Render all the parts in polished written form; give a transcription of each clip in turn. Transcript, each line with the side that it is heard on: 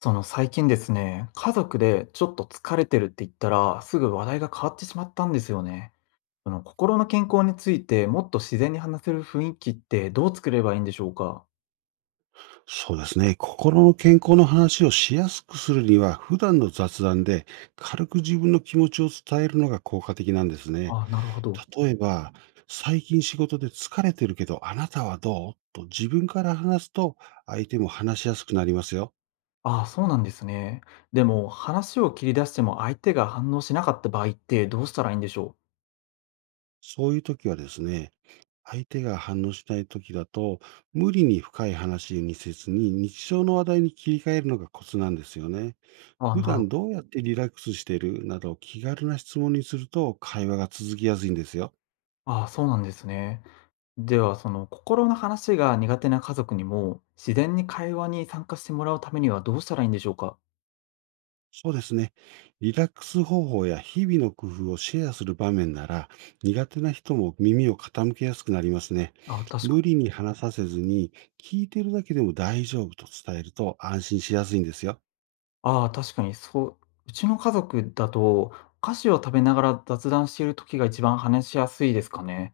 left: その最近ですね、家族でちょっと疲れてるって言ったら、すぐ話題が変わってしまったんですよね。その心の健康についてもっと自然に話せる雰囲気ってどう作ればいいんでしょうか。
right: そうですね。心の健康の話をしやすくするには、普段の雑談で軽く自分の気持ちを伝えるのが効果的なんですね。
left: あ、なるほど。
right: 例えば、最近仕事で疲れてるけど、あなたはどうと自分から話すと、相手も話しやすくなりますよ。
left: あ、そうなんですね。でも話を切り出しても相手が反応しなかった場合ってどうしたらいいんでしょう。
right: そういう時はですね、相手が反応しないときだと、無理に深い話にせずに、日常の話題に切り替えるのがコツなんですよね。
left: あ、
right: 普
left: なるほ
right: 段
left: ど。
right: どうやってリラックスしているなど気軽な質問にすると会話が続きやすいんですよ。
left: あ、そうなんですね。では、その心の話が苦手な家族にも自然に会話に参加してもらうためにはどうしたらいいんでしょうか。
right: そうですね。リラックス方法や日々の工夫をシェアする場面なら、苦手な人も耳を傾けやすくなりますね。
left: あ、確か
right: 無
left: に。
right: 理に話させずに、聞いてるだけでも大丈夫と伝えると安心しやすいんですよ。
left: ああ、確かにそう、うちの家族だと、お菓子を食べながら雑談している時が一番話しやすいですかね。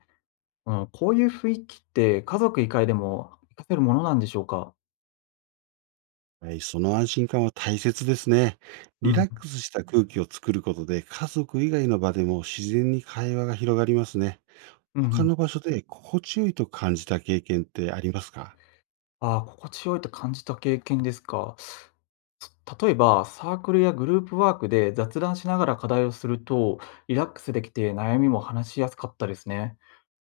left: うん、こういう雰囲気って家族以外でも活かせるものなんでしょうか？
right: はい、その安心感は大切ですね。
left: う
right: リ
left: ん、
right: ラックスした空気を作ることで、家族以外の場でも自然に会話が広がりますね。
left: うん
right: 他
left: うん。
right: の場所で心地よいと感じた経験ってありますか？
left: ああ、心地よいと感じた経験ですか。例えば、サークルやグループワークで雑談しながら課題をすると、リラックスできて悩みも話しやすかったですね。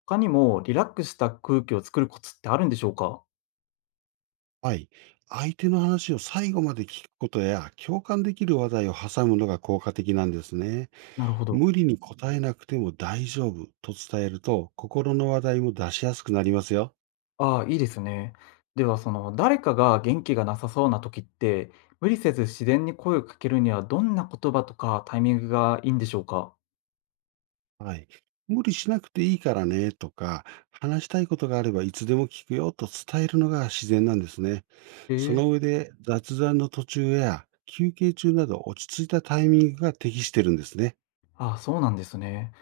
left: 他にもリラックスした空気を作るコツってあるんでしょうか？
right: はい。相手の話を最後まで聞くことや、共感できる話題を挟むのが効果的なんですね。
left: なるほど。
right: 無理に答えなくても大丈夫と伝えると、心の話題も出しやすくなりますよ。
left: ああ、いいですね。では、その、誰かが元気がなさそうな時って、無理せず自然に声をかけるにはどんな言葉とかタイミングがいいんでしょうか？
right: はい。無理しなくていいからねとか、話したいことがあればいつでも聞くよと伝えるのが自然なんですね。
left: え
right: その
left: え。
right: 上で、雑談の途中や休憩中など落ち着いたタイミングが適してるんですね。
left: ああ、そうなんですね。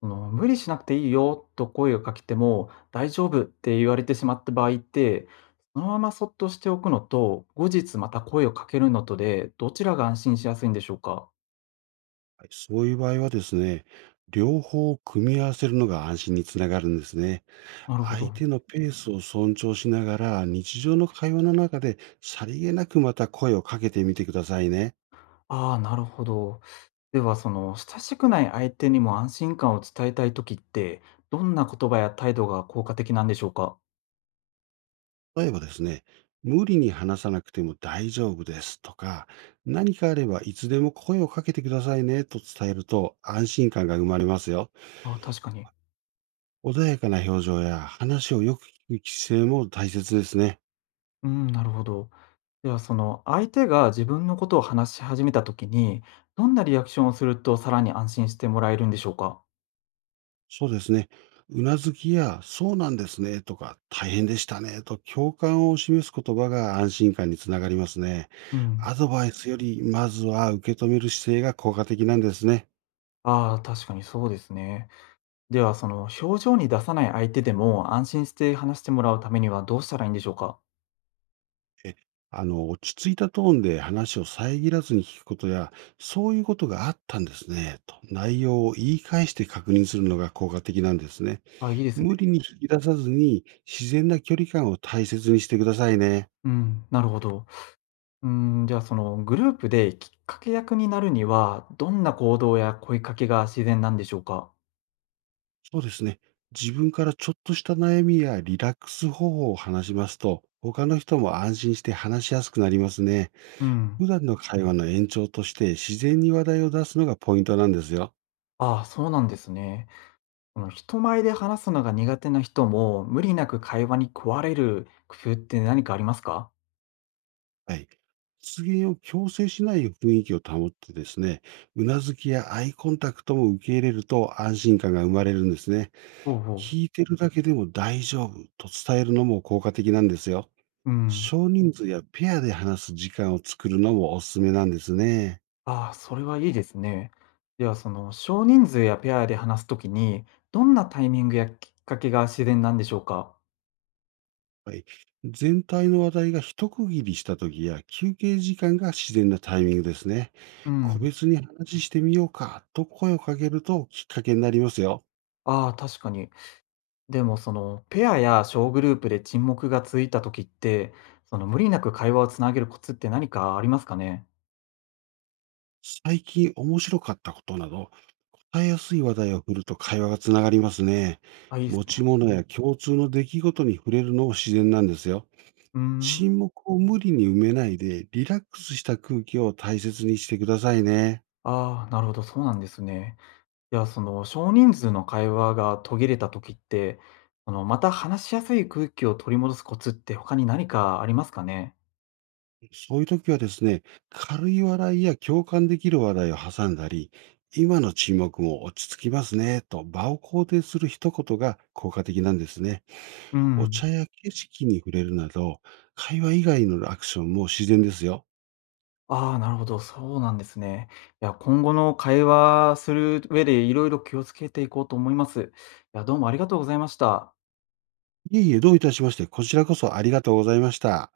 left: その、無理しなくていいよと声をかけても、大丈夫って言われてしまった場合って、そのままそっとしておくのと、後日また声をかけるのとで、どちらが安心しやすいんでしょうか？
right: はい、そういう場合はですね、両方を組み合わせるのが安心につながるんですね。
left: なるほど。
right: 相手のペースを尊重しながら、日常の会話の中でさりげなくまた声をかけてみてくださいね。
left: ああ、なるほど。では、その親しくない相手にも安心感を伝えたい時って、どんな言葉や態度が効果的なんでしょうか？
right: 例えばですね、無理に話さなくても大丈夫ですとか、何かあればいつでも声をかけてくださいねと伝えると、安心感が生まれますよ。
left: あ、確かに。
right: 穏やかな表情や、話をよく聞く姿勢も大切ですね。
left: うん、なるほど。では、その相手が自分のことを話し始めた時に、どんなリアクションをするとさらに安心してもらえるんでしょうか？
right: そうですね。うなずきや、そうなんですねとか、大変でしたねと共感を示す言葉が安心感につながりますね。
left: うん。
right: アドバイスより、まずは受け止める姿勢が効果的なんですね。
left: ああ、確かにそうですね。では、その表情に出さない相手でも安心して話してもらうためにはどうしたらいいんでしょうか？
right: え、落ち着いたトーンで話を遮らずに聞くことや、そういうことがあったんですね、と内容を言い返して確認するのが効果的なんですね。
left: あ、いいですね。
right: 無理に引き出さずに、自然な距離感を大切にしてくださいね。
left: うん、なるほど。じゃあそのグループできっかけ役になるには、どんな行動や声かけが自然なんでしょうか？
right: そうですね。自分からちょっとした悩みやリラックス方法を話しますと、他の人も安心して話しやすくなりますね。
left: うん。
right: 普段の会話の延長として、自然に話題を出すのがポイントなんですよ。
left: ああ、そうなんですね。その人前で話すのが苦手な人も、無理なく会話に加われる工夫って何かありますか？
right: はい。発言を強制しない雰囲気を保ってですね、うなずきやアイコンタクトも受け入れると安心感が生まれるんですね。
left: おうおう。
right: 聞いてるだけでも大丈夫と伝えるのも効果的なんですよ。
left: うん。
right: 少人数やペアで話す時間を作るのもおすすめなんですね。
left: ああ、それはいいですね。ではその少人数やペアで話すときに、どんなタイミングやきっかけが自然なんでしょうか？
right: はい。全体の話題が一区切りした時や、休憩時間が自然なタイミングですね。
left: う
right: 個
left: ん。
right: 別に話してみようかと声をかけると、きっかけになりますよ。
left: ああ、確かに。でもその、ペアや小グループで沈黙がついた時って、その無理なく会話をつなげるコツって何かありますかね？
right: 最近面白かったことなど、伝えやすい話題を振ると会話がつながりますね。
left: あ、いいです
right: 持ち
left: ね。
right: 物や共通の出来事に触れるのも自然なんですよ。
left: うーん。
right: 沈黙を無理に埋めないで、リラックスした空気を大切にしてくださいね。
left: ああ、なるほど、そうなんですね。いや、その少人数の会話が途切れた時って、そのまた話しやすい空気を取り戻すコツって他に何かありますかね？
right: そういう時はですね、軽い笑いや共感できる話題を挟んだり、今の沈黙も落ち着きますね、と場を肯定する一言が効果的なんですね。
left: う
right: お茶
left: ん。
right: や景色に触れるなど、会話以外のアクションも自然ですよ。
left: ああ、なるほど、そうなんですね。いや、今後の会話する上で色々気をつけていこうと思います。いや、どうもありがとうございました。
right: いえいえ、どういたしまして、こちらこそありがとうございました。